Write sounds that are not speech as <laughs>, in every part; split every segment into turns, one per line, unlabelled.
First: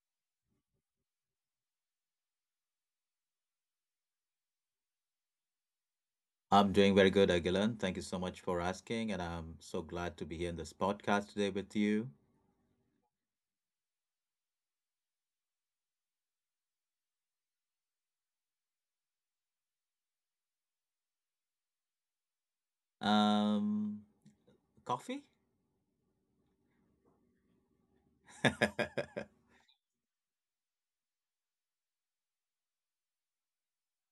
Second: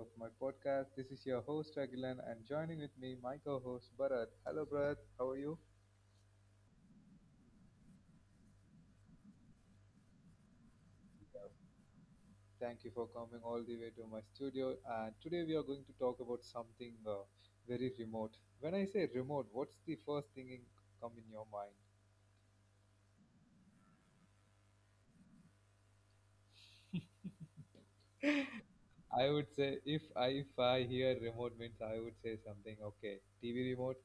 of my podcast. This is your host Agilan and joining with me my co-host Bharat. Hello Bharat, how are you?
I'm doing very good, Agilan. Thank you so much for asking, and I'm so glad to be here in this podcast today with you.
Thank you for coming all the way to my studio and today we are going to talk about something very remote. When I say remote, what's the first thing, come in your mind?
Um, coffee? <laughs>
I would say if I hear remote means I would say something okay, TV remote,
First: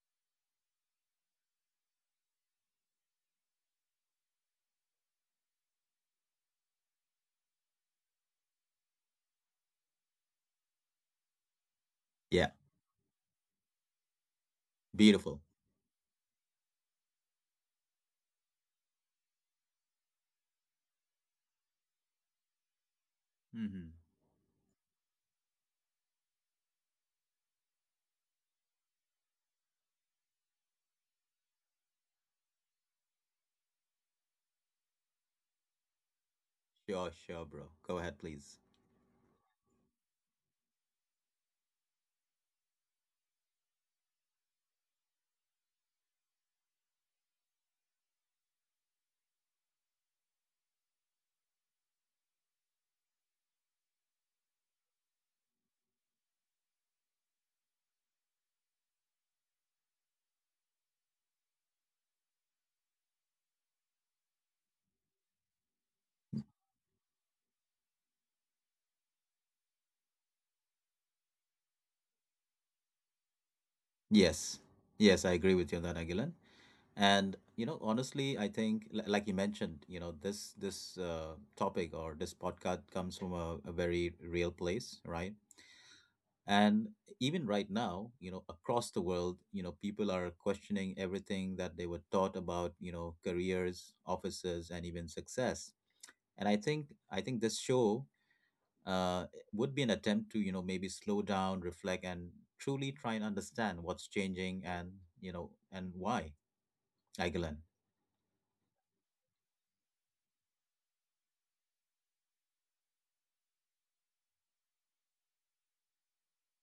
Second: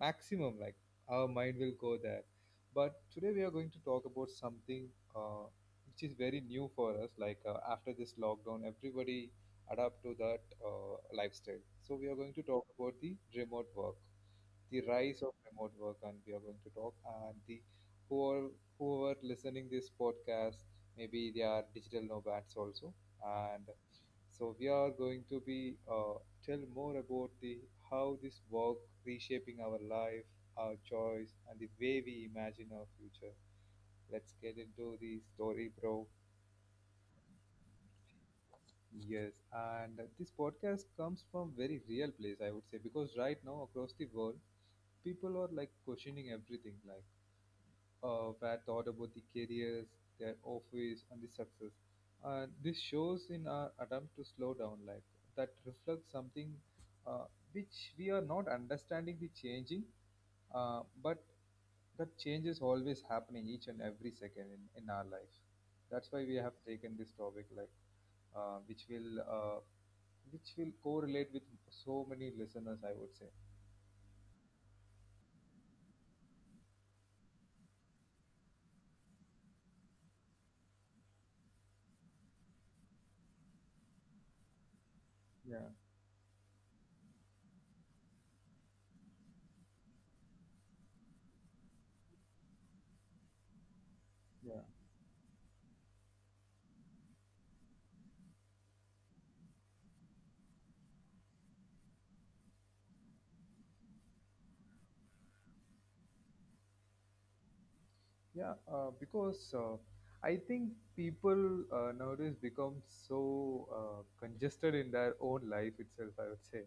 maximum, like our mind will go there. But today we are going to talk about something uh, which is very new for us, like after this lockdown everybody adapt to that lifestyle, so we are going to
Yeah,
talk about the remote work, the rise of
beautiful.
remote work, and we are going to talk. And the who are who are listening this podcast, maybe they are digital nomads also. And
Hmm.
so we are going to be tell more about the how this work reshaping our life, our choice, and the way we imagine our future. Let's get into the story, bro.
Sure, sure, bro. Go ahead, please.
Yes, and this podcast comes from very real place, I would say, because right now across the world, people are like questioning everything, like were taught about the careers, their office, and the success. This shows in our attempt to slow down life that reflects something uh, which we are not understanding the changing, but that change is always happening each and every second in our life. That's why we have taken this topic, like uh, which will uh, which will correlate with so many listeners, I would say.
Yes, yes, I agree with you on that, Agilan. And you know, honestly, I think, like you mentioned, you know, this topic or this podcast comes from a very real place, right?
Yeah,
And even right now, you know, across the world, you know, people are questioning everything that they were taught about, you know, careers,
yeah.
offices, and even success. And I think this show would be an attempt to, you know, maybe slow down, reflect, and truly try and understand what's changing and, you know, and why, Agilan.
Yeah, because I think people nowadays become so congested in their own life itself, I would say.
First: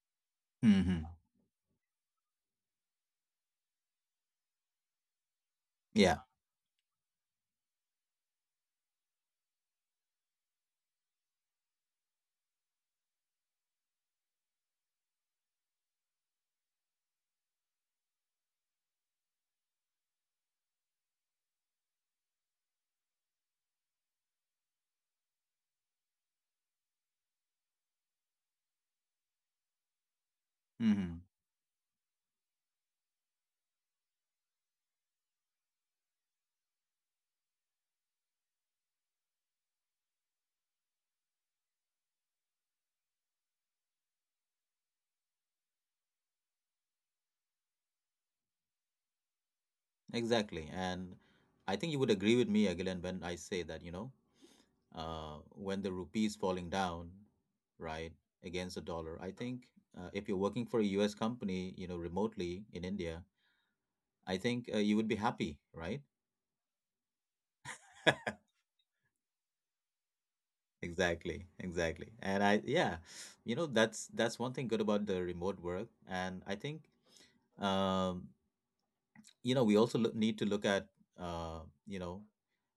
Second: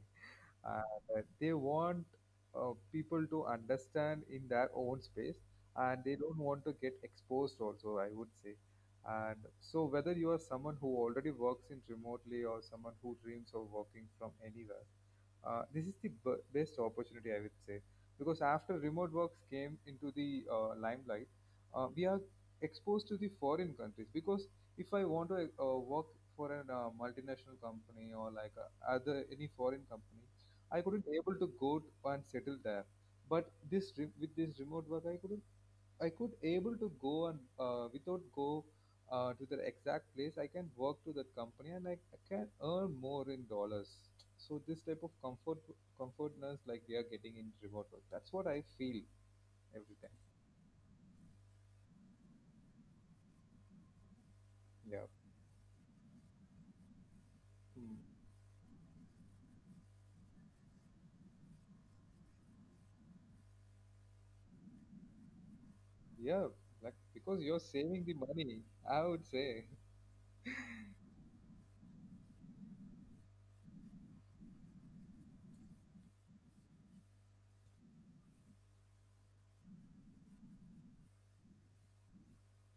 Uh,
Mm-hmm.
that they want people to understand in their own space and they
Yeah.
don't want to get exposed, also, I would say. And so, whether you are someone who already works in remotely or someone who dreams of working from anywhere, this is the best opportunity, I would say, because after remote works came into the limelight, we are exposed to the foreign countries. Because if I want to work for a multinational company or like other any foreign company, I couldn't
Mm-hmm.
able to and settle there. But with this remote work, I couldn't I could able to go and without go to the exact place. I can work to that company and I can earn more in dollars. So this type of comfortness like we are getting in remote work. That's what I feel every time.
Exactly. And I think you would agree with me, Agilan, when I say that, you know,
Yeah.
when the rupee is falling down,
Mm,
right, against the dollar. I think if you're working for a U.S. company, you know, remotely in India, I think you would be happy, right?
yeah. Like because you're saving the money, I would say. <laughs>
Exactly, exactly. And I, yeah, you know, that's one thing good about the remote work. And I think, um, you know, we also need to look at, uh, you know,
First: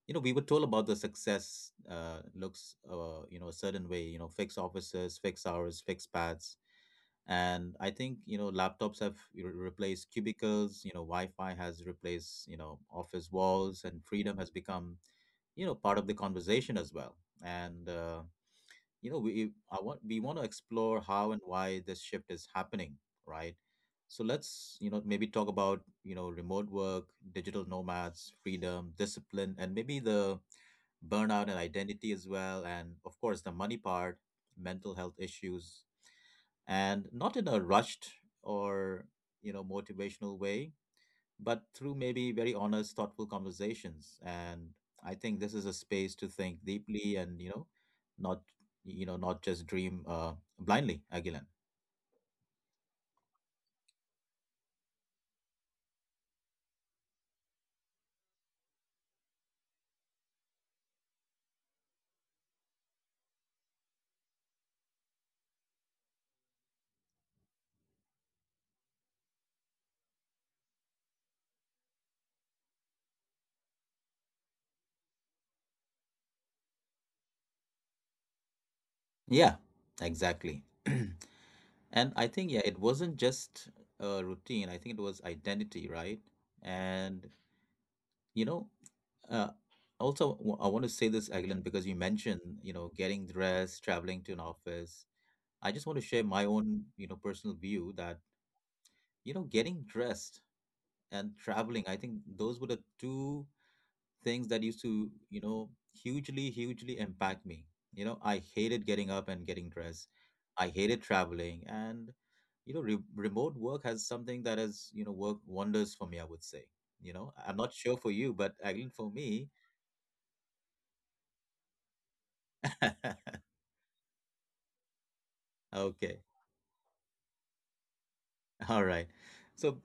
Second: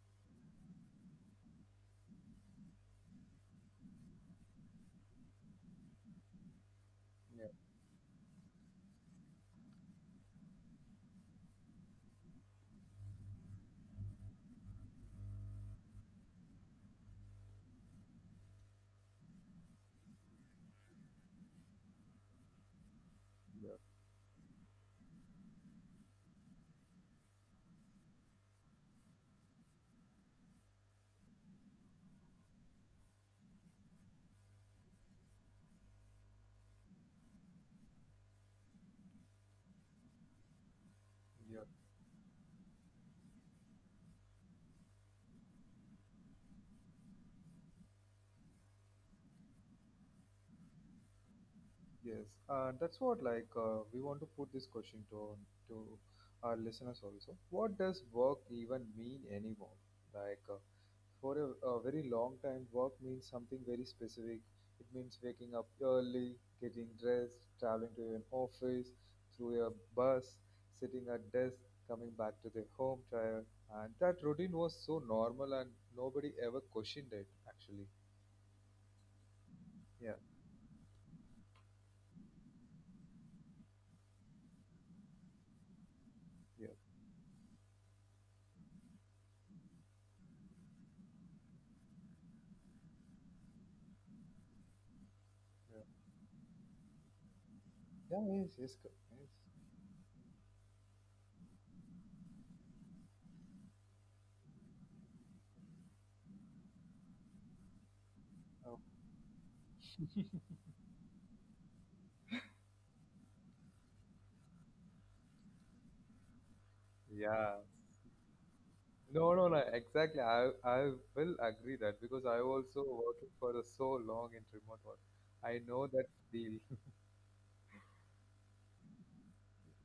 you know, we were told about the success looks, you know, a certain way, you know, fixed offices, fixed hours, fixed paths,
Yeah.
and I think, you know, laptops have, you know, replaced cubicles. You know, Wi-Fi has replaced, you know, office walls, and freedom has become, you know, part of the conversation as well. And you know, we want to explore how and why this shift is happening, right?
Yeah.
So let's, you know, maybe talk about, you know, remote work, digital nomads, freedom, discipline, and maybe the burnout and identity as well, and of course the money part, mental health issues, and not in a rushed or, you know, motivational way,
Yeah.
but through maybe very honest, thoughtful conversations. And I think this is a space to think deeply, and you know, not not just dream blindly, Agilan.
Yes, and that's what like we want to put this question to our listeners also. What does work even mean anymore? Like for a very long time, work means something very specific. It means waking up early, getting dressed, traveling to an office, through a bus, sitting at desk, coming back to their home tired, and that routine was so normal and nobody ever questioned it. Actually,
Yeah,
yeah,
exactly. <clears throat> And I think, yeah, it wasn't just a routine. I think it was identity, right?
yeah,
And, you know, uh, also, I want to say this, Aglan, because you mentioned, you know, getting dressed, traveling to an office. I
yeah,
just want to share my own, you know, personal view
yeah,
that,
yes, yes, yes.
you know, getting dressed and traveling, I think those were the two things that used to, you know, hugely, hugely impact me. You know, I hated getting up and getting dressed. I hated traveling. And, you know, remote work has something that has, you know, worked wonders for me, I would say. You know,
Yeah.
I'm not sure for you, but at least for
No, no,
me,
no. Exactly. I will agree that because I also working for a
<laughs>
so long in remote work. I know that
okay.
feel. <laughs>
<laughs> All right. So,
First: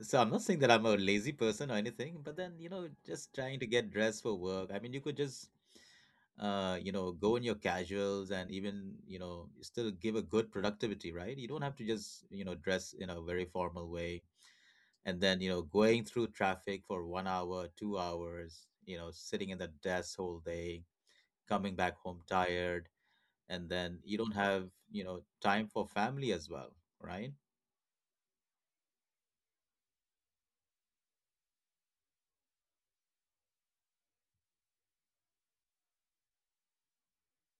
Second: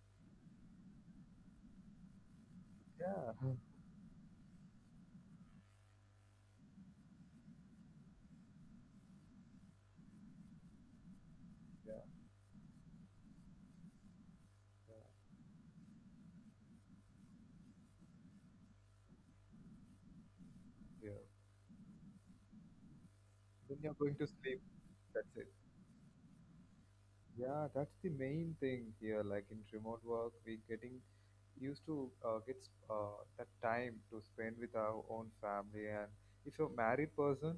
so, I'm not saying that I'm a lazy person or anything, but then, you know, just
Yeah.
trying to get dressed for work. I mean, you could just, you know, go in your casuals and even, you know, still give a good productivity, right? You don't have to
Yeah.
just, you know, dress in a very formal way.
Yeah.
And then, you know, going through traffic for 1 hour, 2 hours, you know, sitting in the desk whole day,
Yeah.
coming back home tired, and
When you're
then
going
you
to
don't
sleep,
have, you know,
that's it.
time for family as well, right?
Yeah, that's the main thing here. Like in remote work, we getting used to get that time to spend with our own family. And if you're a married person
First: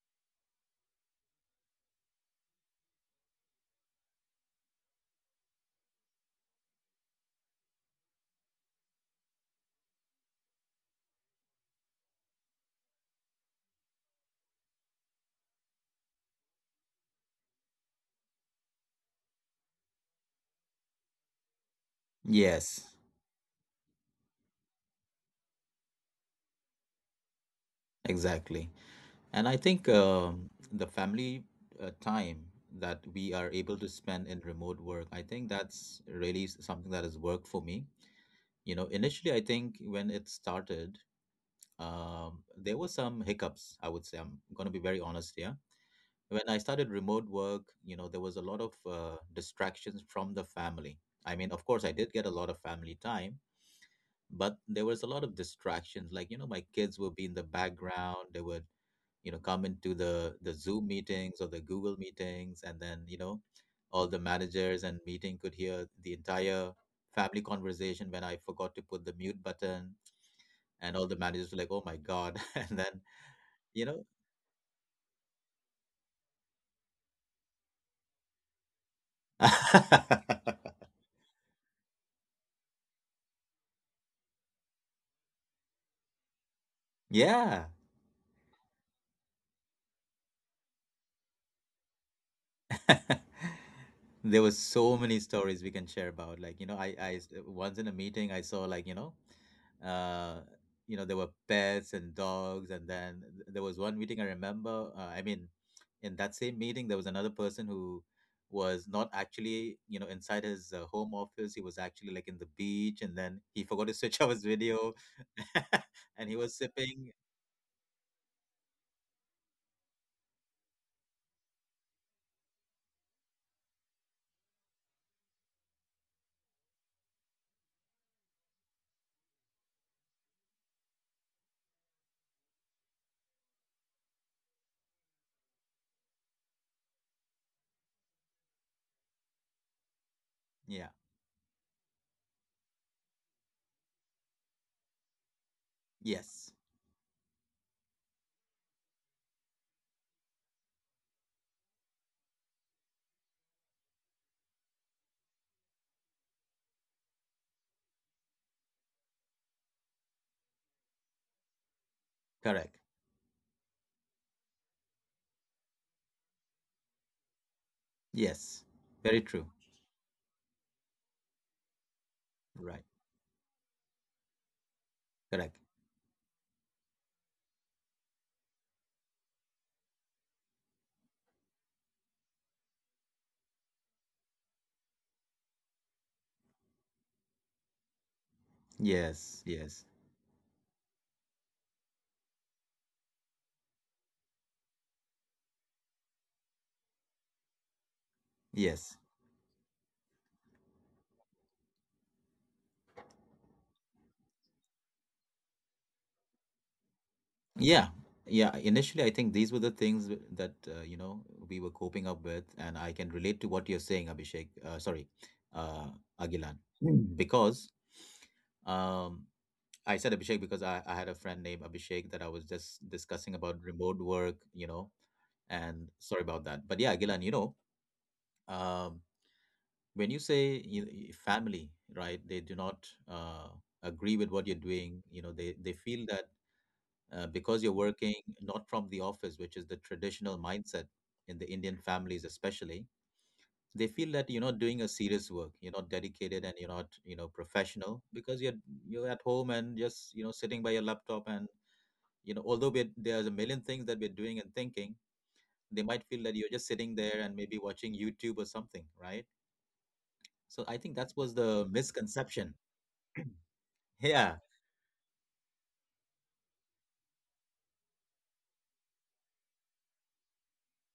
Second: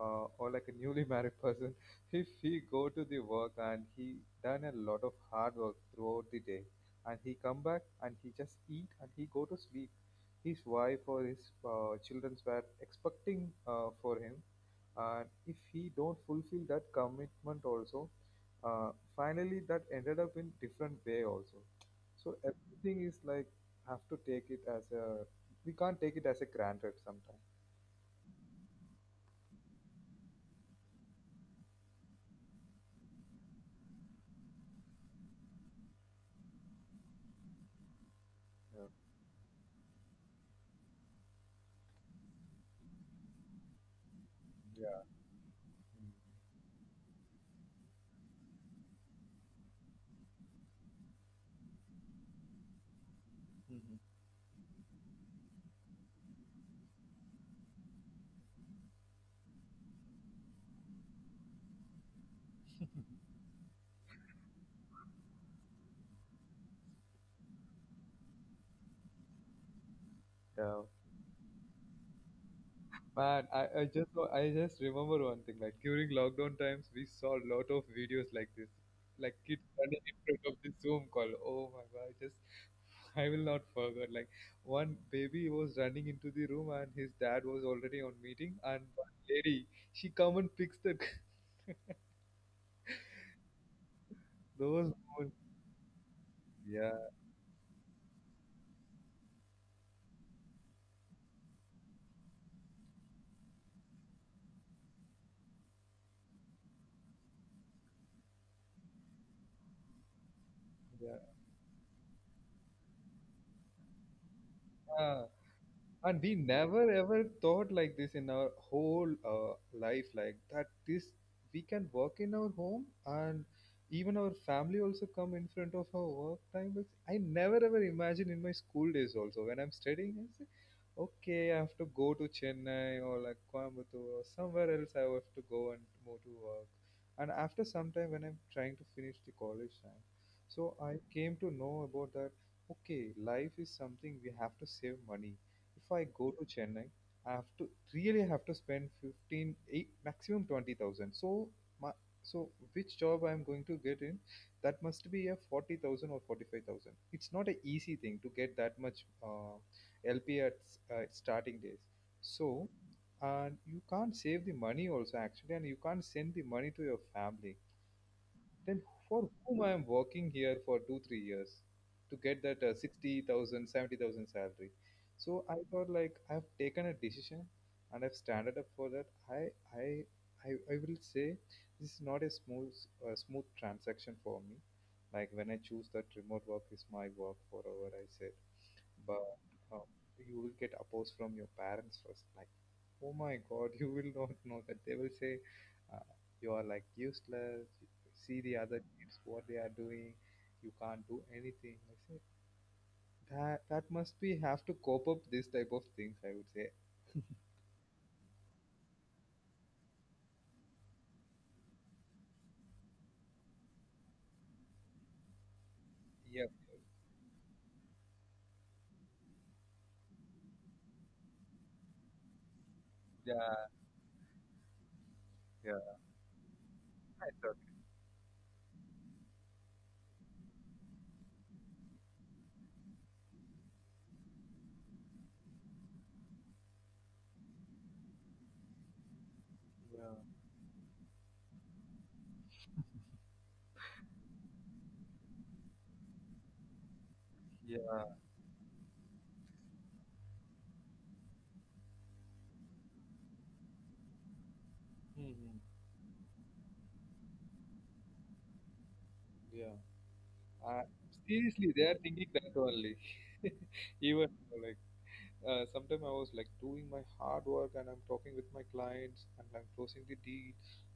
or like a newly married person, <laughs> if he go to the work and he done a lot of hard work throughout the day, and he come back and he just eat and he go to sleep, his wife or his children were expecting for him, and if he don't fulfill that commitment also, finally that ended up in different way also. So
Yes,
everything is like have to take it as a, we can't take it as a granted sometimes.
exactly. And I think the family time that we are able to spend in remote work, I think that's really something that has worked for me. You know,
Yeah,
initially, I think when it started, there were some hiccups, I would say. I'm going to be
yeah,
very honest here. When I started remote work, you know, there was a lot of distractions from the family. I mean, of course, I did get a lot of family time,
Mhm.
but there was a lot of distractions. Like, you know, my kids would be in the background. They would, you know, come into the Zoom meetings or the Google meetings, and then, you know, all the managers and meeting could hear the entire family conversation when I forgot to put the mute button,
Yeah.
and all the managers were like, oh my God. <laughs> And then,
Man, I, I
you know.
just i just remember one thing, like during lockdown times we saw a lot of videos like this, like kids running in
<laughs>
Zoom call. Oh my god, I just, I will not forget, like one baby was running into the room and his dad was
Yeah.
already on meeting, and one lady she come and picks the. <laughs>
<laughs> There were
Those
so many
who,
stories we can share about. Like, you know,
yeah,
once in a meeting I saw like, uh, you know, there were pets and dogs, and then there was one meeting I remember. I mean, in that same meeting, there was another person who was not actually, you know, inside his
yeah.
home office. He was actually like in the beach, and then he forgot to <laughs> switch off his video,
Ah,
<laughs>
and
and
we
he was
never
sipping.
ever thought like this in our whole life, like that this we can work in our home, and even our family also come in front of our work time, which I never ever imagined in my school days also. When I'm studying I say okay, I have to go to Chennai or like Coimbatore or somewhere else, I have to go and move to work. And after some time, when I'm trying to finish the college time, so
Yeah.
I came to know about that okay, life is something, we have to save money. If I go to
Yes.
Chennai, I have to really have to spend 15, eight, maximum 20,000. So, my, so which job I'm going to get in, that must be a 40,000 or 45,000. It's not an easy thing to get that much LP at starting days. So,
Correct.
and you can't save the money also actually, and you can't send the money to your family,
Yes.
then
Very
for
true.
whom I am working here for two, 3 years to get that
Right.
60,000 salary. So
Correct.
I thought like I've taken a decision and I've standed up for that. I, I will say this is not a smooth transaction for me. Like when I choose that remote work is my work forever, I say, but
Yes,
uh,
yes,
you will get opposed from your parents first, like oh my god, <laughs> you will not know that. They will say uh, you are like useless, see the other
yes.
kids what they are doing, you can't do anything. I say that that must be have to cope up this type of things, I would say.
Yeah, yeah. Initially, I think these were the things that you know, we were coping up with, and I can relate to what you're saying, Abhishek. Sorry, uh,
Yeah,
Agilan. Mm. Because um, I said Abhishek because I had a friend named Abhishek that I was just discussing about
yeah,
remote work, you know,
yeah,
and sorry about that. But yeah, Agilan,
I
you know,
thought-,
um, when you say family, right? They do not agree with what you're doing. You know, they feel that because you're working not from the office, which is the
yeah,
traditional mindset in the Indian families, especially, they feel that you're not doing a serious work, you're not dedicated, and you're not, you know, professional
yeah,
because you're at home and just, you know, sitting by your laptop. And you know, although we're, there's a million things that we're doing and thinking,
Mhm,
they might feel that you're just sitting there and maybe watching YouTube or something, right?
yeah,
So I
uh,
think that was the
seriously they are thinking that
misconception.
only. <laughs> even
Yeah.
like sometimes I was like doing my hard work and I'm talking with my clients and I'm closing the deal.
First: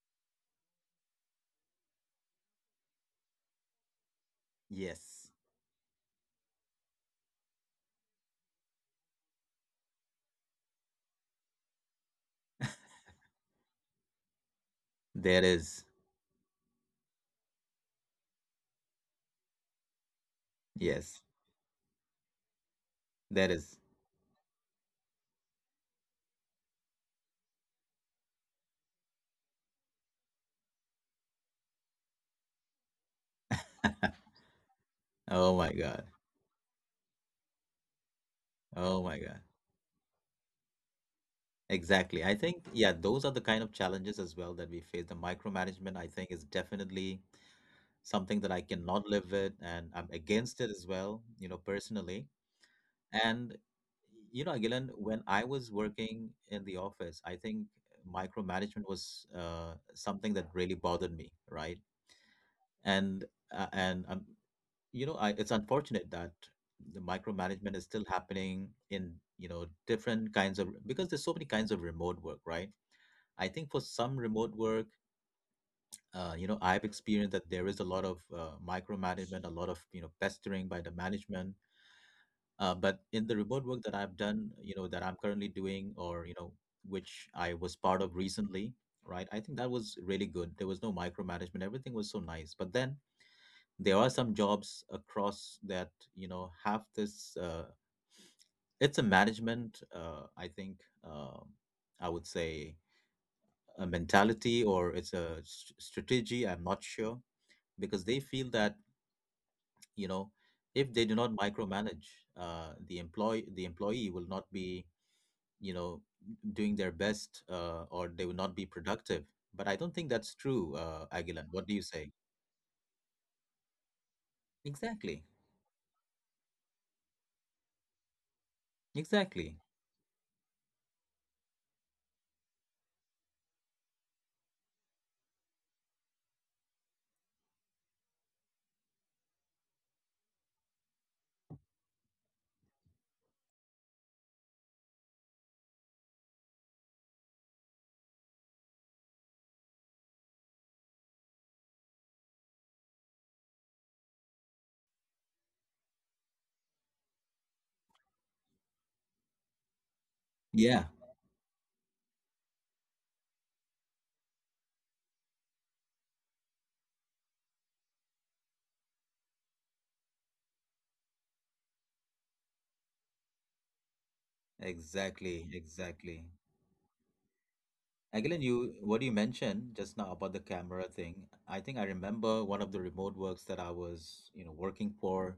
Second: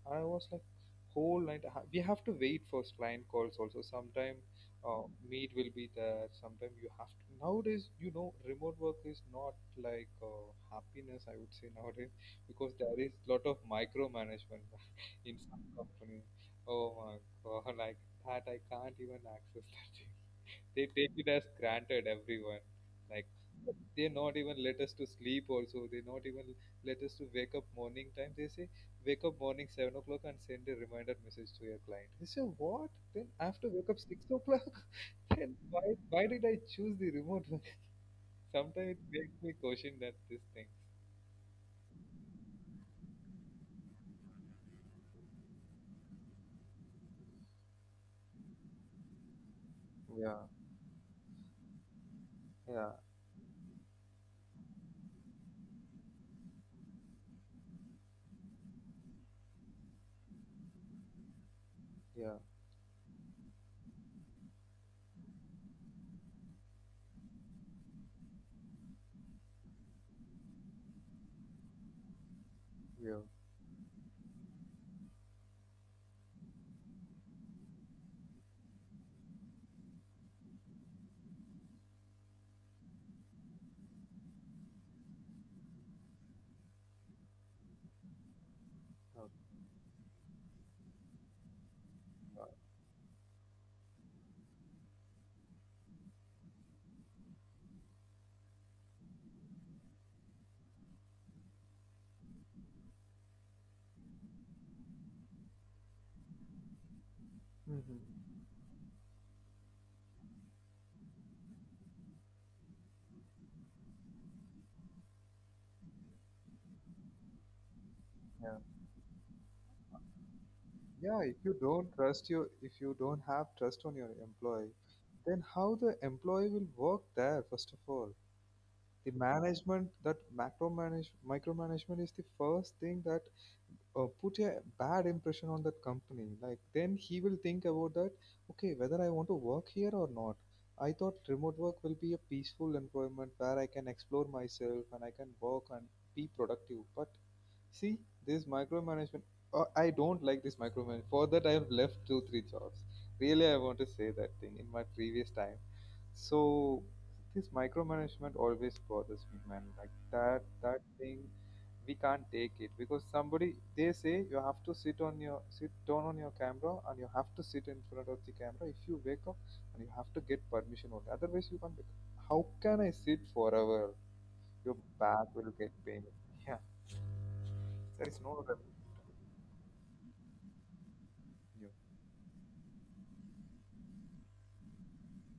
And I was like, whole night, we have to wait for client calls also. Sometime
Yes.
meet will be there. Sometime you have to. Nowadays, you know, remote work is not like happiness, I would say nowadays, because there is lot of micromanagement <laughs> in
There
some
is.
company. Oh my God, <laughs> like that, I can't even access that thing, they take
Yes.
it as granted everyone, like
That is.
they not even let us to sleep also, they not even let us to wake up morning time. They say wake up morning 7 o'clock and send a reminder message to your client. I say what, then I have to wake up 6 o'clock. <laughs> then
Oh my
why
God.
why did I choose the remote work? <laughs> sometimes
Oh
it
my
makes
God.
me question that this thing.
Exactly. I think, yeah, those are the kind of challenges as well that we face. The micromanagement, I think, is definitely something that I cannot live with, and I'm
Yeah,
against it as well, you know, personally.
yeah,
And, you know, Agilan, when I was working in the office, I think micromanagement was something that really bothered me, right?
yeah,
And, and, you know, I, it's unfortunate that the micromanagement is still happening in, you know, different kinds of, because there's so many kinds of remote work, right?
yeah.
I think for some remote work, you know, I've experienced that there is a lot of micromanagement, a lot of, you know, pestering by the management. But in the remote work that I've done, you know, that I'm currently doing, or you know, which I was part of recently, right?
Oh,
I think that was really good. There was no micromanagement. Everything was so
God.
nice. But then there are some jobs across that, you know, have this. It's a management. I think uh, I would say a mentality, or it's a strategy. I'm not sure because they
Hmm.
feel that, you know, if they do not micromanage, the employee will not be, you know, doing their best, or they will
Yeah,
not be productive. But I don't think that's true,
yeah. If
Aguilan.
you
What do you
don't
say?
trust your, if you don't have trust on your employee,
Exactly.
then how the employee will work there? First of all the
Exactly.
management, that macro manage micromanagement is the first thing that put a bad impression on that company. Like then he will think about that okay, whether I want to work here or not. I thought remote work will be a peaceful environment where I can explore myself and I can work and be productive. But see, this micromanagement, oh, I don't like this micromanagement. For that, I have left two, three jobs. Really, I want to say that thing in my previous time. So, this micromanagement always bothers me, man. Like that, that
Yeah.
thing, we can't take it, because somebody they say you have to sit on your, sit down on your camera and you have to sit in front of the camera. If you wake up and you have to get permission only, otherwise you can't wake up. How can I sit forever? Your back
Exactly.
will get pain.
Exactly.
Yeah, there is no
Agilan,
remedy.
you what you mentioned just now about the camera thing, I think I remember one of the remote works that I was, you know, working for.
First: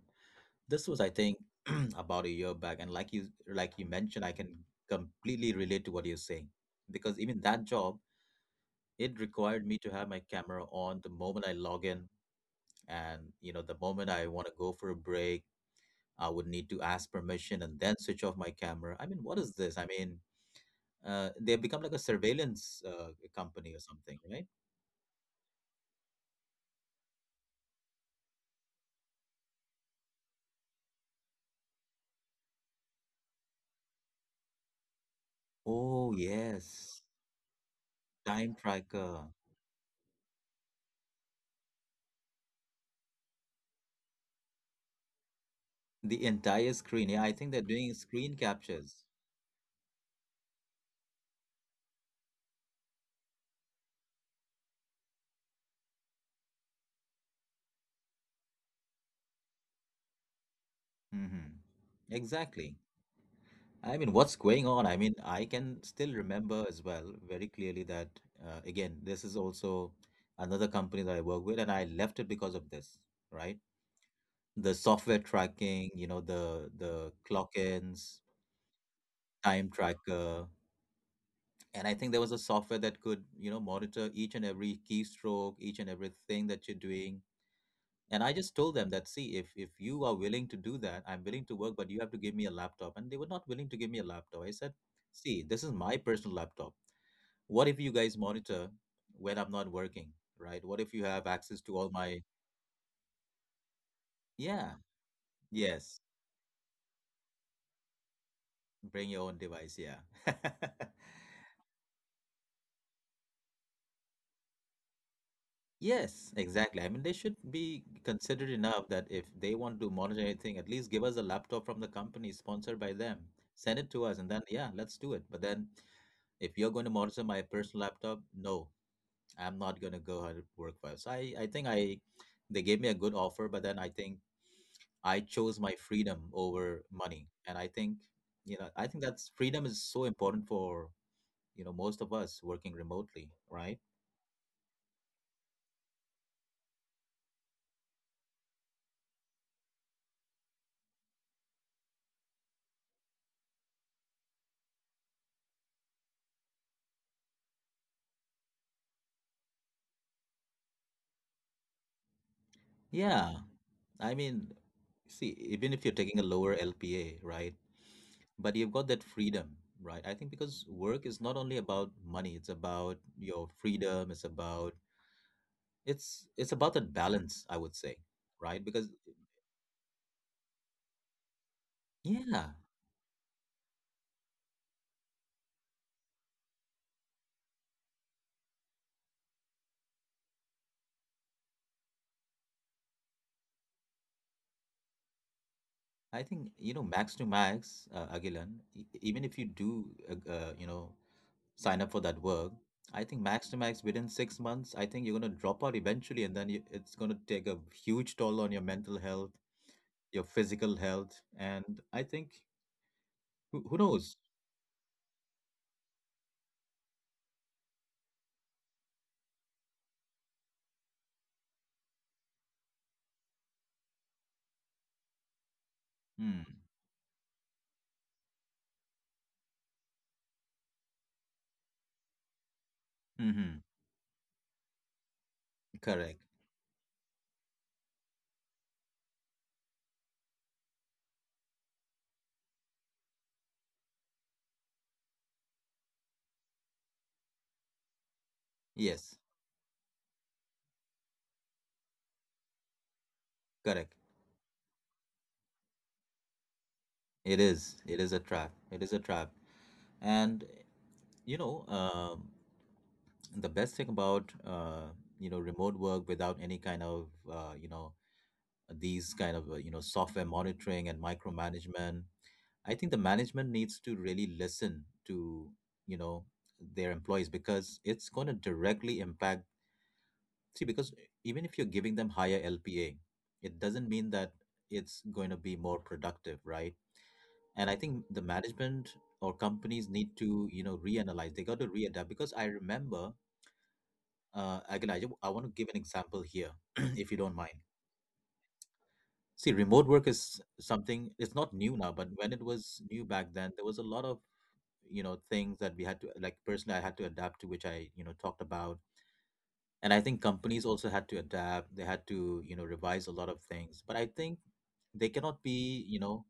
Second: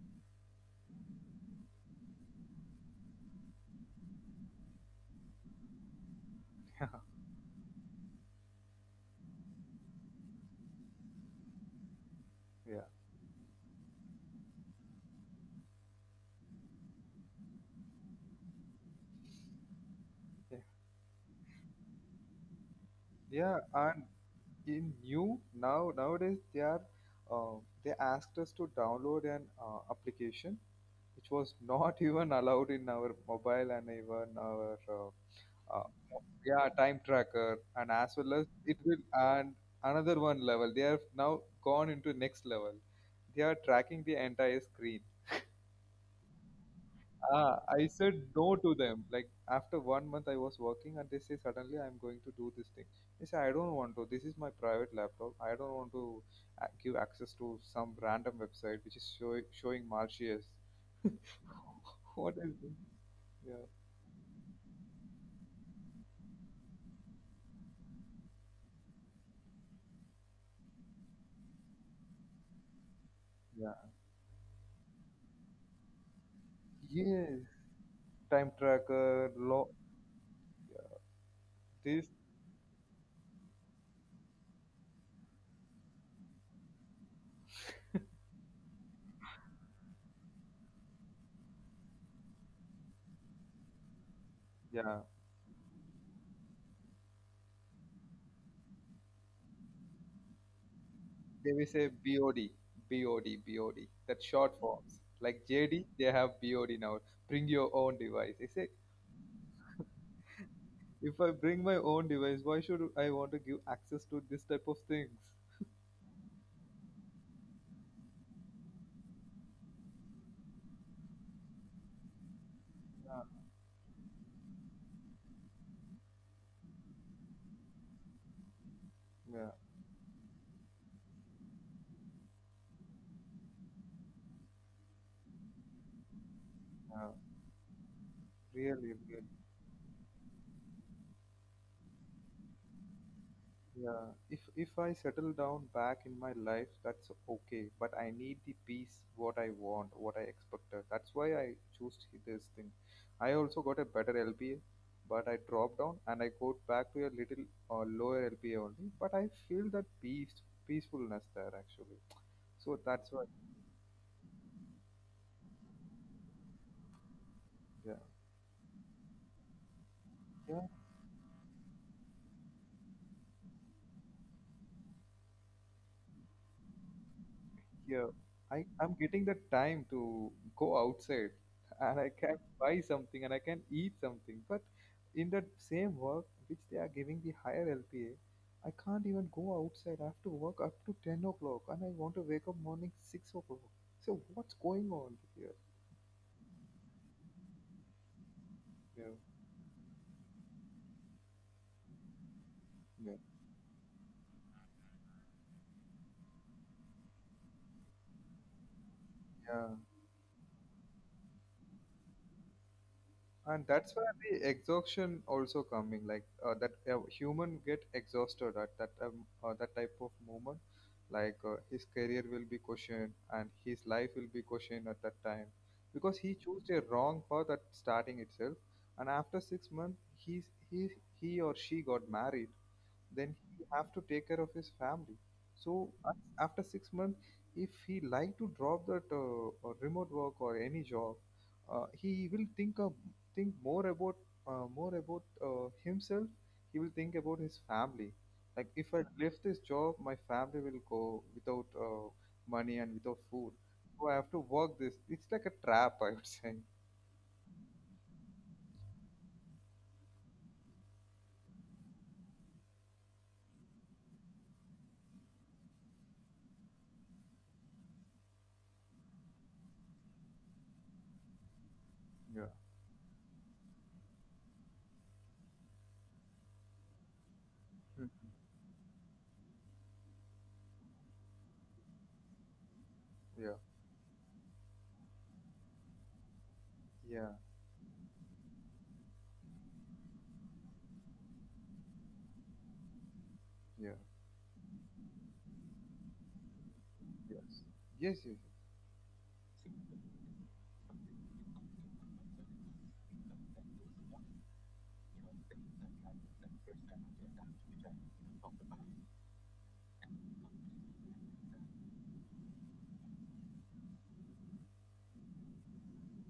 This was, I think, <clears throat> about a year back, and like you mentioned, I can completely relate to what you're saying because even that job, it required me to have my camera on the moment I log in,
Yeah,
and you know, the moment I want to go for a break, I would need to ask permission and then switch off my camera. I mean, what is this? I mean,
yeah,
they become like a surveillance
yeah.
company or
And
something, right?
in new now nowadays they are uh, they asked us to download an application, which was not <laughs> even allowed in our mobile and even our uh,
Oh,
yeah, time
yes.
tracker, and as well as
Time
it will.
tracker.
And another one level, they have now gone into next level, they are tracking the entire screen.
The entire screen. Yeah, I think
Ah,
they're
I
doing
said
screen
no to
captures.
them. Like after 1 month, I was working, and they say suddenly I'm going to do this thing. I say I don't want to. This is my private laptop. I don't want to give access to some random website which is showing Martius.
Mm-hmm.
<laughs> What is this?
Exactly.
Yeah,
I mean, what's going on? I mean, I can still remember as well very clearly that, again, this is also another company that I work with, and I left it because of this, right?
yeah,
The software tracking, you know, the
Yes.
clock-ins,
Time tracker, law.
time tracker, and I
This,
think there was a software that could, you know, monitor each and every keystroke, each and everything that you're doing. And I just told them that, see, if you are willing to do that, I'm willing to work, but you have to give me a laptop. And they were not willing to give me a laptop. I said,
yeah.
see, this is my personal laptop. What if you guys monitor when I'm not working, right? What if you have
They
access
will
to
say
all my,
BOD, BOD. That short
yeah,
forms. Like JD,
yes,
they have BOD now. Bring your own device. They say
bring your own device, yeah. <laughs>
if I bring my own device, why should I want to give access to this type of things?
Yes, exactly. I mean, they should be considered enough that if they want to monitor anything, at least give us a laptop from the company sponsored by them.
Yeah,
Send it to us, and then, yeah, let's do it. But then, if you're going to monitor my personal laptop, no,
yeah,
I'm not going to go ahead and work for it. So they gave me a good offer, but then I think I chose my freedom over
yeah.
money. And I think, I
Really,
think
really.
that's freedom is so important for, you know, most of us working remotely, right?
Yeah. If I settle down back in my life, that's okay. But I need the peace, what I want, what I expected. That's why I chose this thing. I also got a better LPA, but I dropped down and I go back to a little lower LPA only. But I feel that peace, peacefulness there actually. So that's why.
Yeah. I mean, see, even if you're taking a lower LPA, right?
Yeah.
But you've got that freedom, right? I think because work is not only about money, it's about your freedom, it's about that balance, I would say,
Yeah,
right?
I,
Because
I'm getting the time to go outside <laughs> and I can
yeah,
buy something and I can eat something. But in that same work which they are giving the higher LPA, I can't even go outside. I have to work up to 10 o'clock and I want to wake up morning 6 o'clock. So what's going on here?
I think you know max to max, Agilan,
Yeah,
even if you do you know sign up for that work. I
yeah,
think max to max within 6 months, I think you're gonna drop out eventually, and then it's gonna take a huge toll on your mental health,
yeah.
your physical health, and I think
And
who
that's where
knows?
the exhaustion also coming like that human get exhausted at that that type of moment like his career will be questioned and his life will be questioned at that time because he
Hmm.
chose a wrong path at starting itself, and after 6 months he he or she got married. Then
Mm-hmm.
he have to take care of his family. So
Correct.
after 6 months, if he like to drop that remote work or any job, he will think of think more about himself. He will think about his family. Like if I
Yes.
left this job, my family will go without money and without food.
Correct.
So I have to work this. It's like a trap, I would say.
It is. It is a trap. It is a trap. And you know, the best thing about you know remote work without any kind of you know these kind of you know software monitoring and micromanagement.
Yeah.
I think the management needs to really listen to, you know, their employees because
Mhm.
it's going to directly impact. See, because even if you're giving them higher LPA,
Yeah,
it doesn't mean that it's going to be more productive, right?
yeah,
And I think the management or companies need to, you know, reanalyze. They got to readapt because I remember,
yeah,
again, I want to give an example here,
yes,
<clears throat> if you don't mind.
yes, yes, yes.
See, remote work is something, it's not new now, but when it was new back then, there was a lot of you know things that we had to like personally I had to adapt to which I you know talked about. And I think companies also had to adapt. They had to you know revise a lot of things. But I think they cannot be you know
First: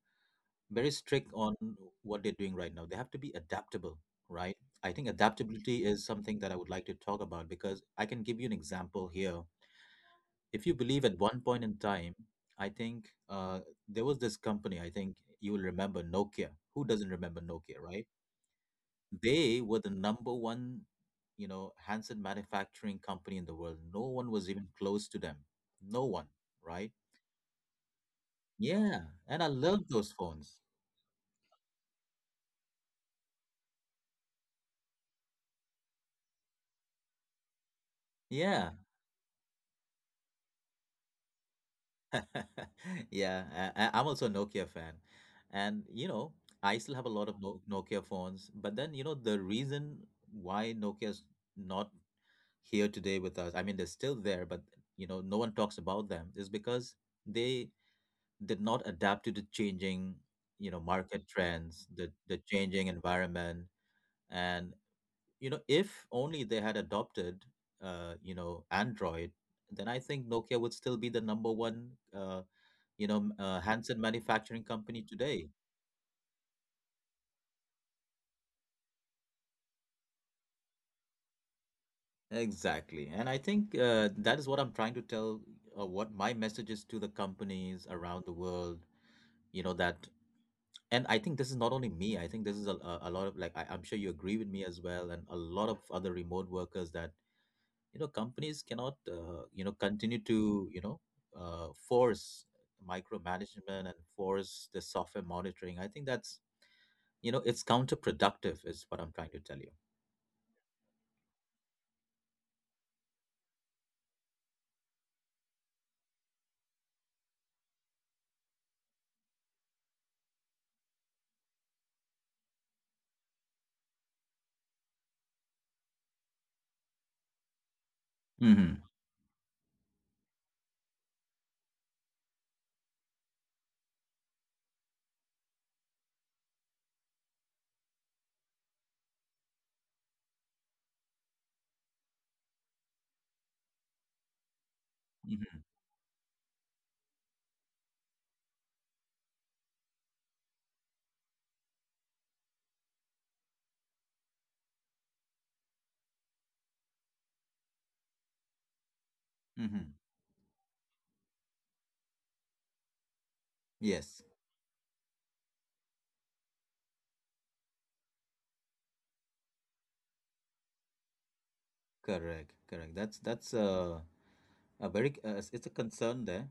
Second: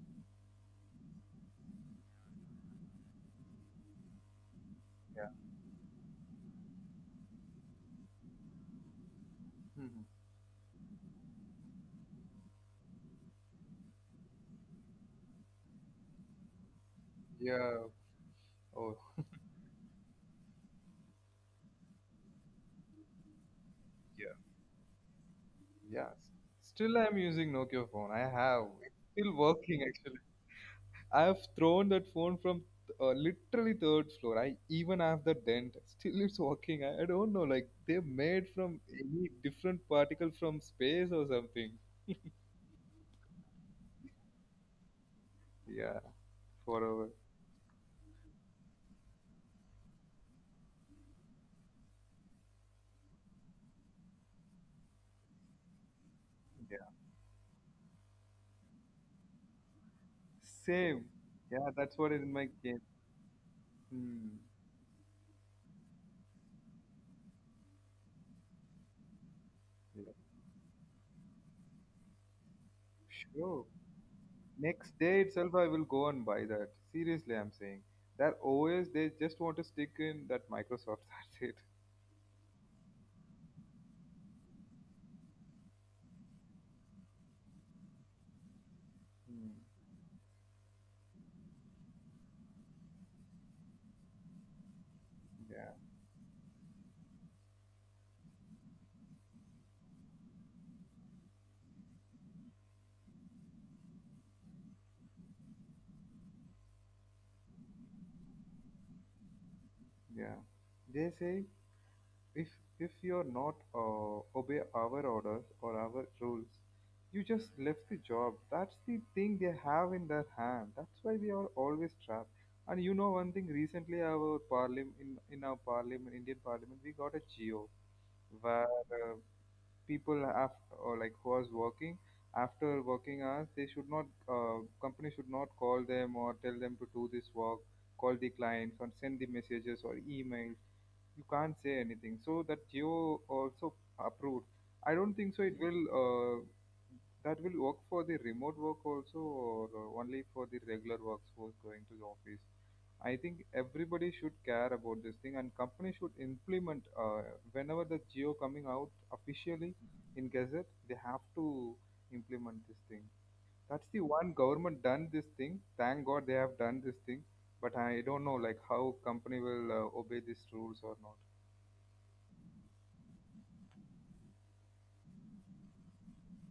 very strict on what they're doing right now. They have to be adaptable, right? I think
Yeah.
adaptability is something that I would like to talk about because I can give you an example here.
Mhm.
If you believe at one point in time, I think there was this company, I think you will remember Nokia. Who doesn't remember Nokia,
Yeah.
right?
Oh,
They were the number one, you know, handset manufacturing company in the world. No one
yeah.
was even close to them. No
Yeah.
one,
S-
right?
Still, I'm using Nokia phone. I have. It's
Yeah,
still
and I
working,
love those
actually.
phones.
I have thrown that phone from literally third floor. I even have the dent. Still, it's working. I don't know. Like, they made
Yeah.
from any different particle from space or something.
<laughs> Yeah, I'm also a Nokia fan. And,
Yeah.
you know, I still have a
Forever.
lot of no Nokia phones. But then, you know, the reason why Nokia's not here today with us, I mean, they're still there, but, you know, no one talks about them is
Yeah.
because they did not adapt to the changing you know
Same.
market
Yeah,
trends,
that's what is in
the
my game.
changing environment.
Hmm.
And you know if only they had adopted you know Android, then I
Yeah.
think Nokia would still be the number one uh you know
Sure.
handset manufacturing
Next
company
day
today.
itself, I will go and buy that. Seriously, I'm saying. That OS, they just want to stick in that Microsoft. <laughs> That's it.
Exactly, and I think that is what I'm trying to tell, what my message is to the companies around the world.
Hmm.
You know that, and I think this is not only me. I think this is a lot of like I'm sure you agree with me as well, and a lot
Yeah,
of other remote workers that you know companies cannot you know continue to force micromanagement and force the software monitoring. I think that's you know it's counterproductive is what I'm trying to tell you.
yeah. They say if you're not obey our orders or our rules, you just left the job. That's the thing they have in their hand. That's why we are always trapped. And you know one thing. Recently, our parliament, in our parliament, Indian parliament, we got a geo where
Mm-hmm.
people af or like who was working after working hours, they should not, uh, company should not call them or tell them to do this work, call the clients or send the messages or emails. You can't say anything. So that Geo also approved. I don't think so. It
Mm-hmm.
will that will work for the remote work also, or only for the regular workforce going to the office. I think everybody should care about this thing, and company should implement whenever the Geo coming out officially
Mm-hmm.
in Gazette. They have to implement this thing. That's the
Yes,
one government done this thing. Thank God they have done this thing. But I don't know like how company will obey these rules or not.
correct, correct. That's a very it's a concern there,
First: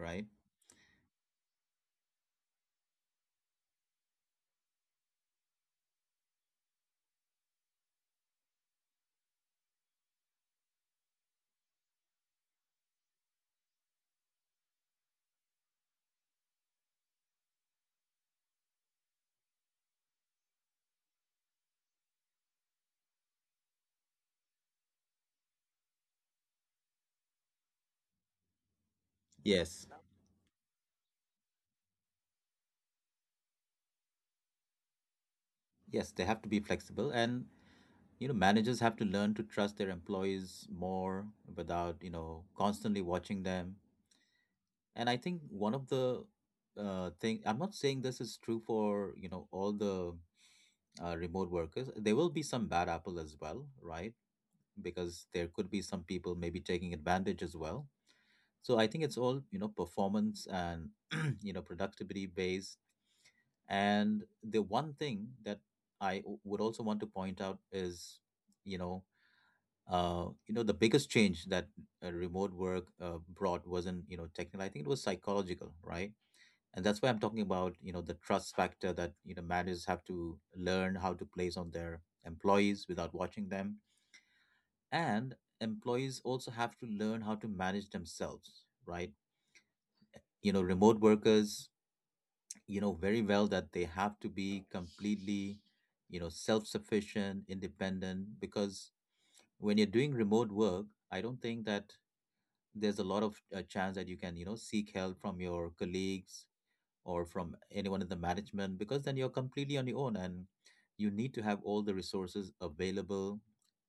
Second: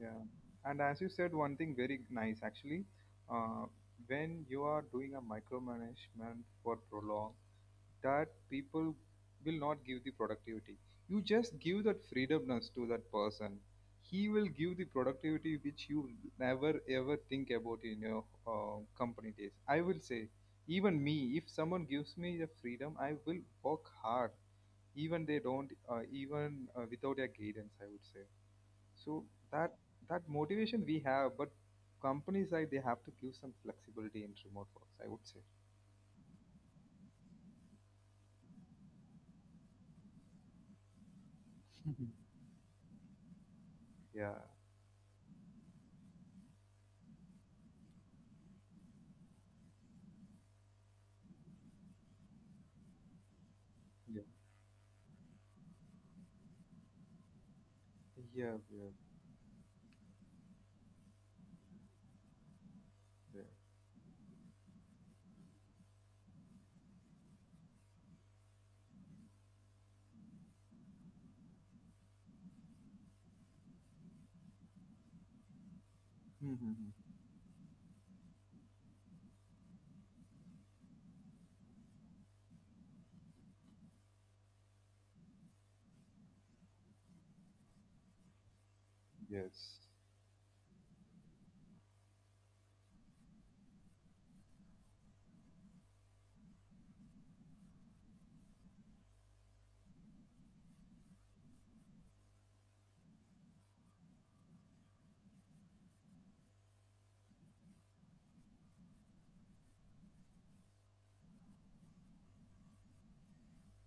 Yeah, and as you said, one thing very nice actually, uh, when you are doing a micromanagement for prolong, that people will not give the productivity. You just give that freedomness to that person. He will give the productivity which you never ever think about in your company days. I will say, even me, if someone gives me the freedom, I will work hard, even they don't, even without their guidance. I would say. So that,
Yes.
that motivation we have, but companies like they have to give some flexibility in remote works. I would say.
Yes, they have to be flexible, and you know managers have to learn to trust their employees more without, you
Mhm.
know, constantly watching them.
Yeah.
And I think one of the thing I'm not saying this is true for, you know, all the remote workers. There will be some bad apple as well, right?
Yeah.
Because there could be some people maybe taking advantage as well.
Yeah.
So I
Yeah.
think it's all, you know, performance and <clears throat> you know productivity based.
Yeah.
And the one thing that I would also want to point out is, you know, you know, the biggest change that remote work brought wasn't, you know, technical. I think it was psychological, right?
Mhm. Mhm,
And that's why
mhm.
I'm talking about, you know, the trust factor that you know managers have to learn how to place on their employees without watching them, and employees also have to learn how to manage themselves, right?
Yes.
You know, remote workers you know very well that they have to be completely you know self-sufficient, independent, because when you're doing remote work, I don't think that there's a lot of chance that you can you know seek help from your colleagues or from anyone in the management, because then you're completely on your own, and you need to have all the resources available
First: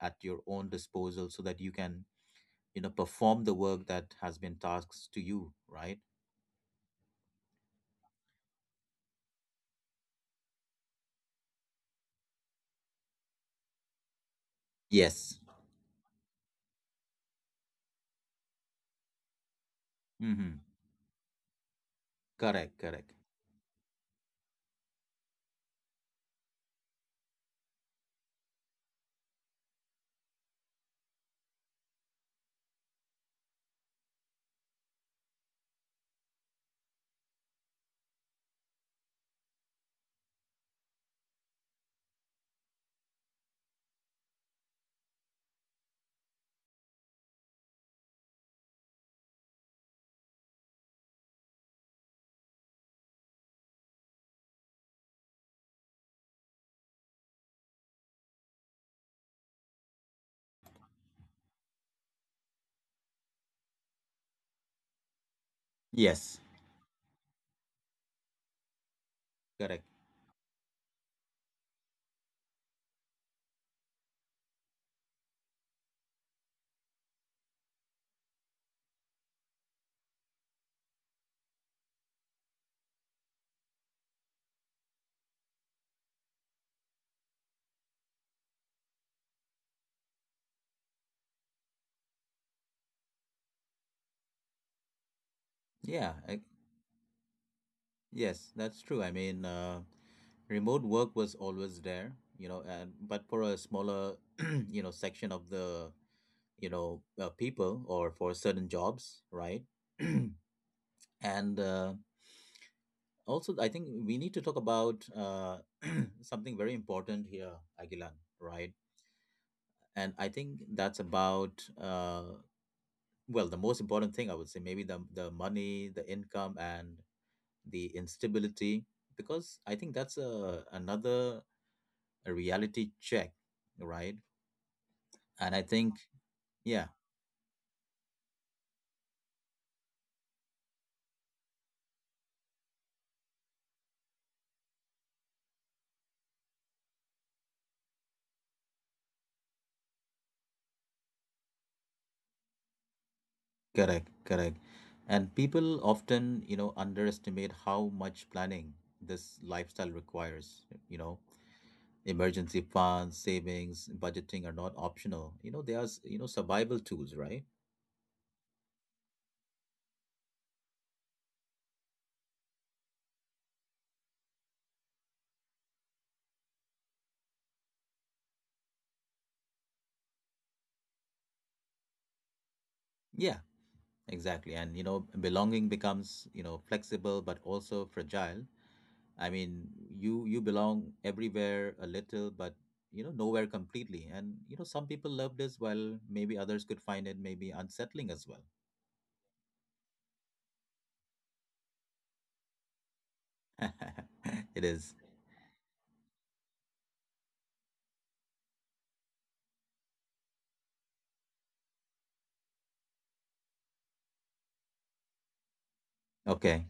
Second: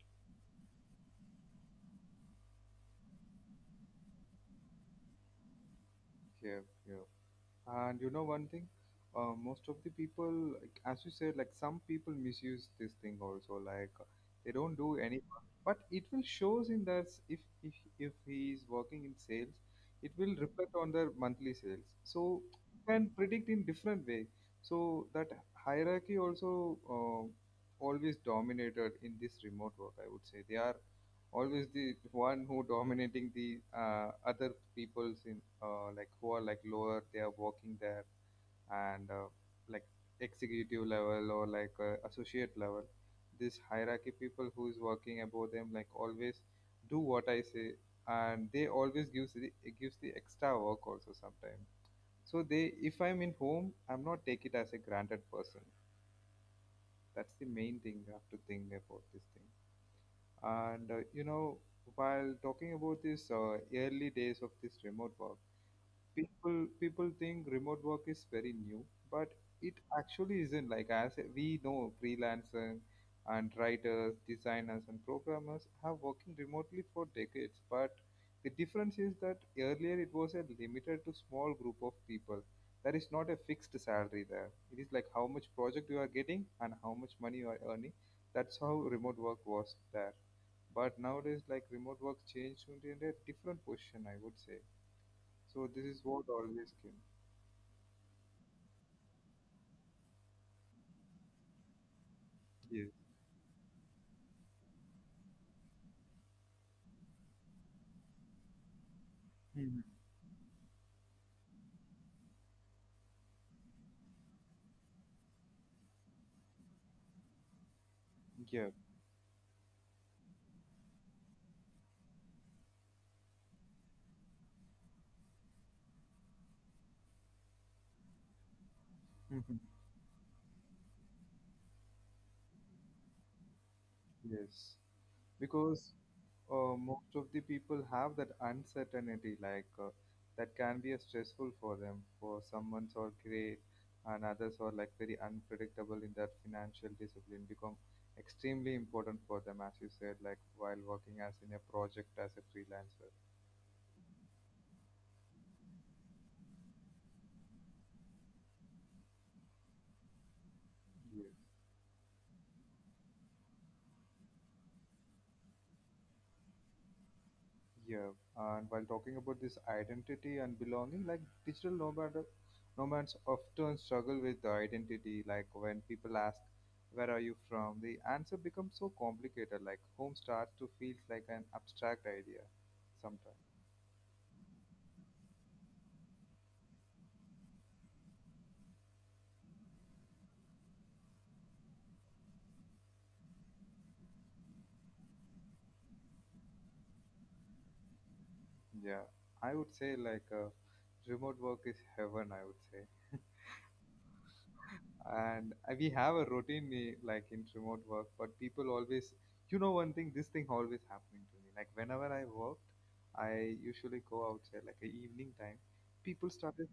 at your own disposal so that you can you know perform the work that has been tasked to you, right?
Yeah. Yeah. And you know one thing, most of the people, like, as you said, like some people misuse this thing also. Like they don't do any,
Yes.
but it will shows in that if if he is working in sales, it will
Mm-hmm.
reflect on their monthly sales. So
Correct,
you can
correct.
predict in different way. So that hierarchy also always dominated in this remote work. I would say they are always the one who dominating the other peoples in like who are like lower they are working there, and like executive level or like associate level, this hierarchy people who is working above them like always do what I say, and they always gives the, it gives the extra work also sometimes. So they, if I'm in home, I'm not take it as a granted person. That's the main thing you have to think about this thing. And you know, while talking about this early days of this remote work,
Yes.
people think remote work is very new, but it
Correct.
actually isn't. Like as we know, freelancers and writers, designers, and programmers have working remotely for decades, but the difference is that earlier it was a limited to small group of people. There is not a fixed salary there. It is like how much project you are getting and how much money you are earning. That's how remote work was there. But nowadays like remote work changed into a different position, I would say. So this is
Yeah,
what always came.
yes, that's true. I mean, remote work was always there, you know,
Yes.
and but for a smaller, <clears throat> you know, section of the, you know, people or for certain jobs, right?
Mhm.
<clears throat> And also, I think we need to talk about <clears throat> something very important here, Agilan,
Yeah.
right? And I think that's about, well, the most important thing I would say, maybe the money, the income, and the instability
Mhm.
because I think that's a another reality check, right?
Yes,
And I
because
think yeah,
most of the people have that uncertainty, like that can be a stressful for them. For some, someone's are great, and others are like very unpredictable in that financial discipline become extremely important for them, as you said, like while working as in a project as a freelancer.
correct, correct. And people often you know underestimate how much planning this lifestyle requires. You know
Yes.
emergency funds, savings, budgeting are not optional. You know they are you know survival tools, right?
Yeah, and while talking about this identity and belonging, like digital nomad, nomads often struggle with the identity. Like when people ask, "Where are you from?" the answer becomes so complicated. Like home starts to feel like an abstract idea.
Yeah,
Sometimes,
exactly. And you know belonging becomes you know flexible but also fragile. I mean, you belong everywhere a little, but you know nowhere completely. And you know some people loved as well. Maybe others could find it maybe unsettling as well.
yeah, I would say like remote work is heaven. I would say.
<laughs> It is.
And we have a routine, eh, like in remote work, but people always, you know, one thing this thing always happening to me, like whenever I worked, I usually go outside like a evening time. People started,
Okay.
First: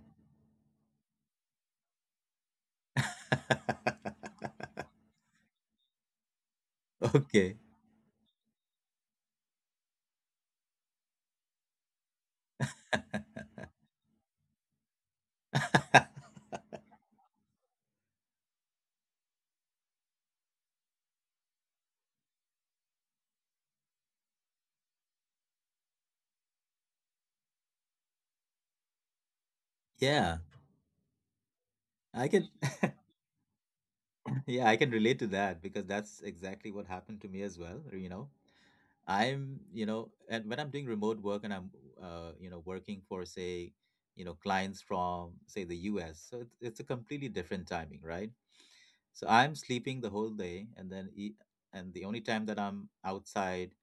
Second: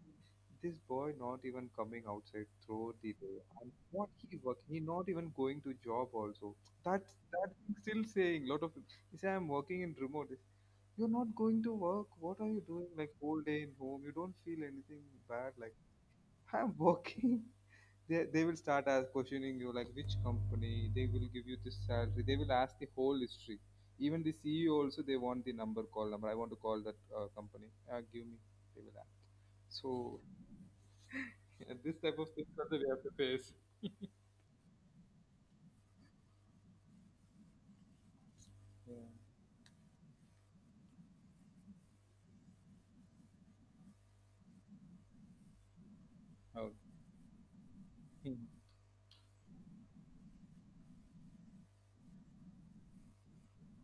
this boy not even coming outside throughout the day, and what he working, he
<laughs>
not even going to job also. That, that
Okay.
thing still saying lot of, he say I'm working in remote. You're not going to work. What are you doing like whole
<laughs>
day in home? You don't feel anything bad? Like <laughs> I'm working. They will start as questioning you, like which company they will give you this salary. They will ask the whole history. Even the CEO also, they want the number, call number, I want to call that company, give me, they will ask. So
Yeah,
<laughs> yeah, this type
I
of things
can.
also we
<laughs>
have to face.
Yeah, I can relate to that because that's exactly what happened to me as well. You know,
Yeah.
I'm, you know, and when I'm doing remote work and I'm, you know, working for say, you know, clients from say the U.S., so
Okay.
it's a completely different timing, right?
Mhm.
So I'm sleeping the whole day, and then and the only time that I'm outside,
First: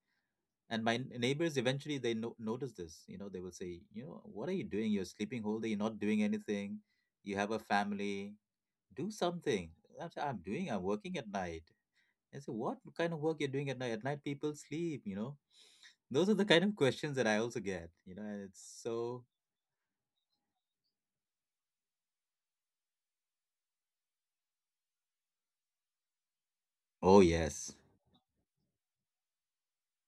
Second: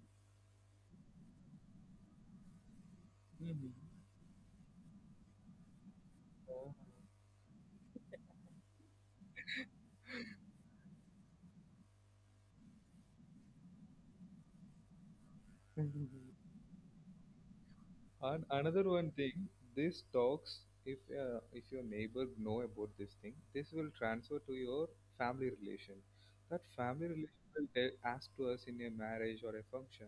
and my neighbors eventually they notice this, you know, they will
Mhm.
say, you know, what are you doing? You're sleeping whole day. You're not doing anything. You have a family. Do something. I'm doing. I'm working at night. I say, what kind of work you're doing at night? At night, people sleep, you know
Yeah. <laughs>
those are the kind of questions that I also get, you know, and
And
it's
another one
so,
thing, these talks, if your neighbor know about this thing, this will transfer to your family relation. That family
oh,
relation will
yes.
tell, ask to us in a marriage or a function.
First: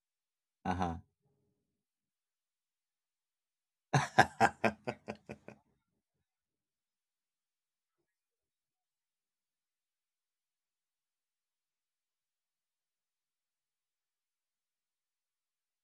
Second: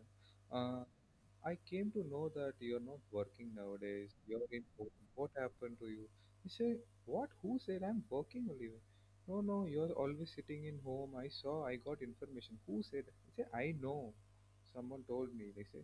Uh,
Uh-huh.
I came to know that you're not working nowadays. You're in home.
<laughs>
What happened to you? You say what? Who said I'm working only? No, no. You're always sitting in home. I saw. I got information. Who said? He say I know. Someone told me. They say.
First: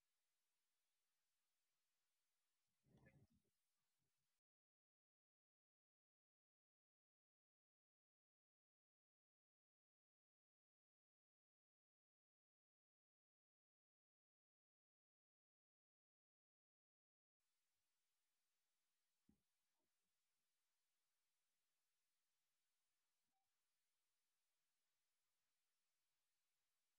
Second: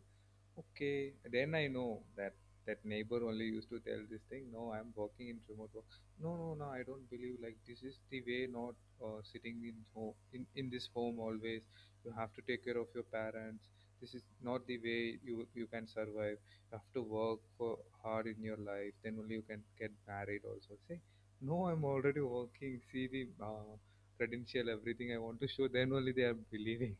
Okay, then I know that that neighbor only used to tell this thing. No, I'm working in remote work. No, no, no, I don't believe like this is the way. Not sitting in home, in this home always. You have to take care of your parents. This is not the way you, you can survive. You have to work for hard in your life. Then only you can get married. Also say, no, I'm already working. See the uh, credential, everything I want to show. Then only they are believing.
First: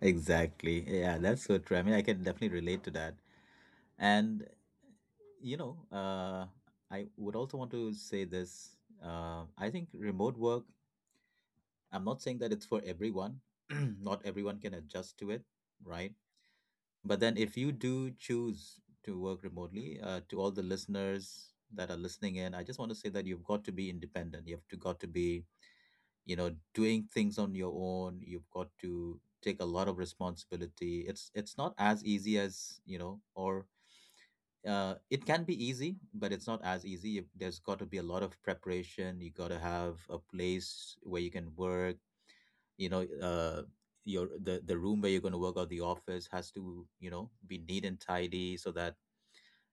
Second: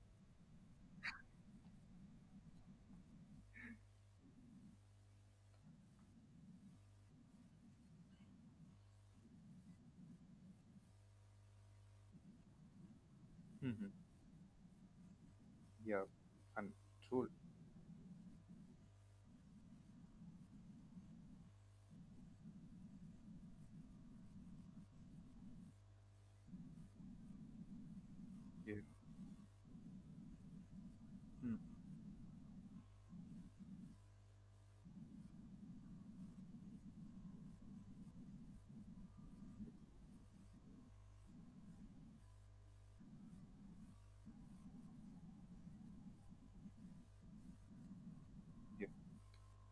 Exactly. Yeah, that's so true. I mean, I can definitely relate to that. And, you know, I would also want to say this. I think remote work, I'm not saying that it's for everyone.
<laughs> Hmm.
<clears throat> Not everyone can adjust to it,
Yeah,
right?
and
But
true.
then, if you do choose to work remotely, to all the listeners that are listening in, I just want to say that you've got to be independent. Got to be, you know, doing things on your own. You've got
Yeah.
to take a lot of responsibility. It's not as easy as you know, or it can be easy, but it's not as easy. There's got to be a lot of preparation. You got to have a place where you can work, you know your the room where you're going to work or the office has to you know be neat and tidy so
Yeah.
that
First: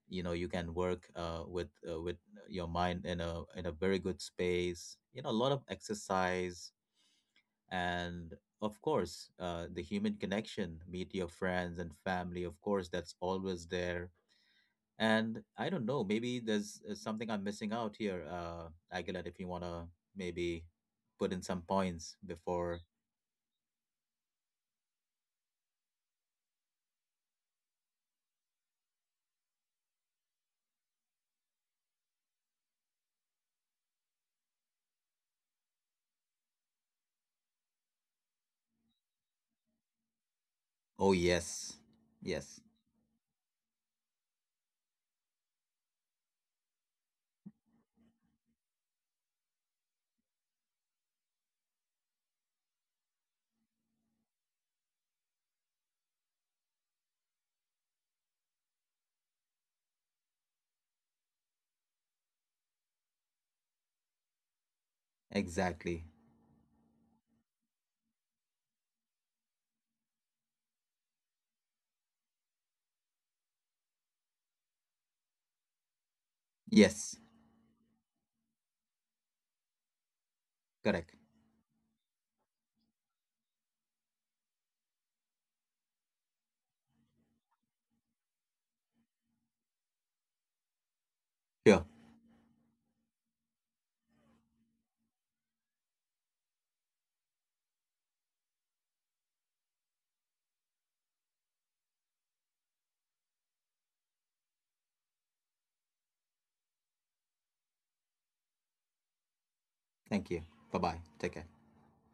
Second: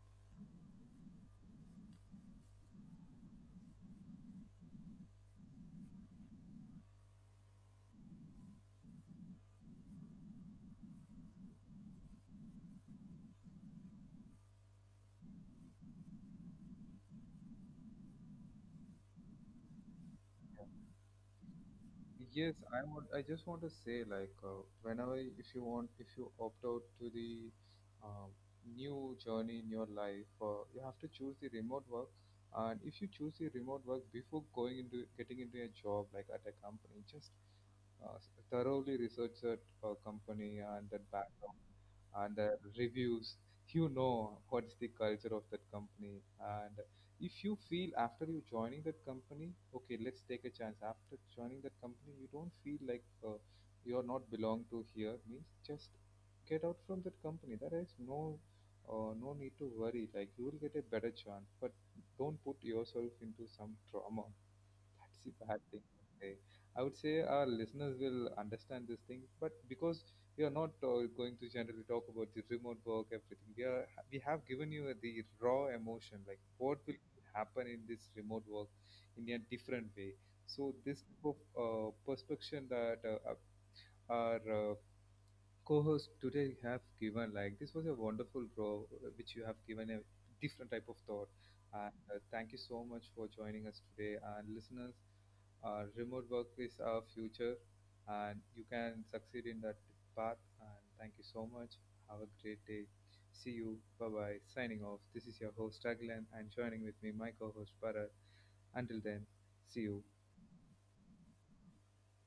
you know you can work with your mind in a very good space, you know, a lot of exercise and of course the human connection, meet your friends and family, of course that's always there. And I don't know, maybe there's something I'm missing out here. Aguilar, if you want to maybe
Yeah.
put in some points
Yes,
before.
I want. I just want to say, like, whenever if you want, if you opt out to the um, new journey in your life, you have to choose the remote work. And if you choose the remote work before going into getting into a job, like at a company, just thoroughly research that company and that
Oh
back
yes,
and
yes.
reviews. You know what's the culture of that company. And if you feel after you joining that company, okay, let's take a chance, after joining that company you don't feel like you're not belong to here means, just get out from that company. There is no no need to worry. Like you will get a better chance, but don't put yourself into some trauma. That's the bad.
Exactly.
Okay. I would say our listeners will understand this thing, but because we are not going to generally talk about the remote work, everything, we have given you the raw emotion, like what will
Yes,
happen in this remote work in a different way. So this
correct.
type of perspective that our co-host today have given, like, this was a wonderful bro which you have given, a different type of thought.
Sure.
And thank you so much for joining us today. And listeners, remote work is our future, and you can succeed in that path. And thank you so much. Have a great day. See you, bye bye. Signing off, this is your host Raglan, and joining with me my co-host Bharat. Until then, see you.
Thank you. Bye bye. Take care.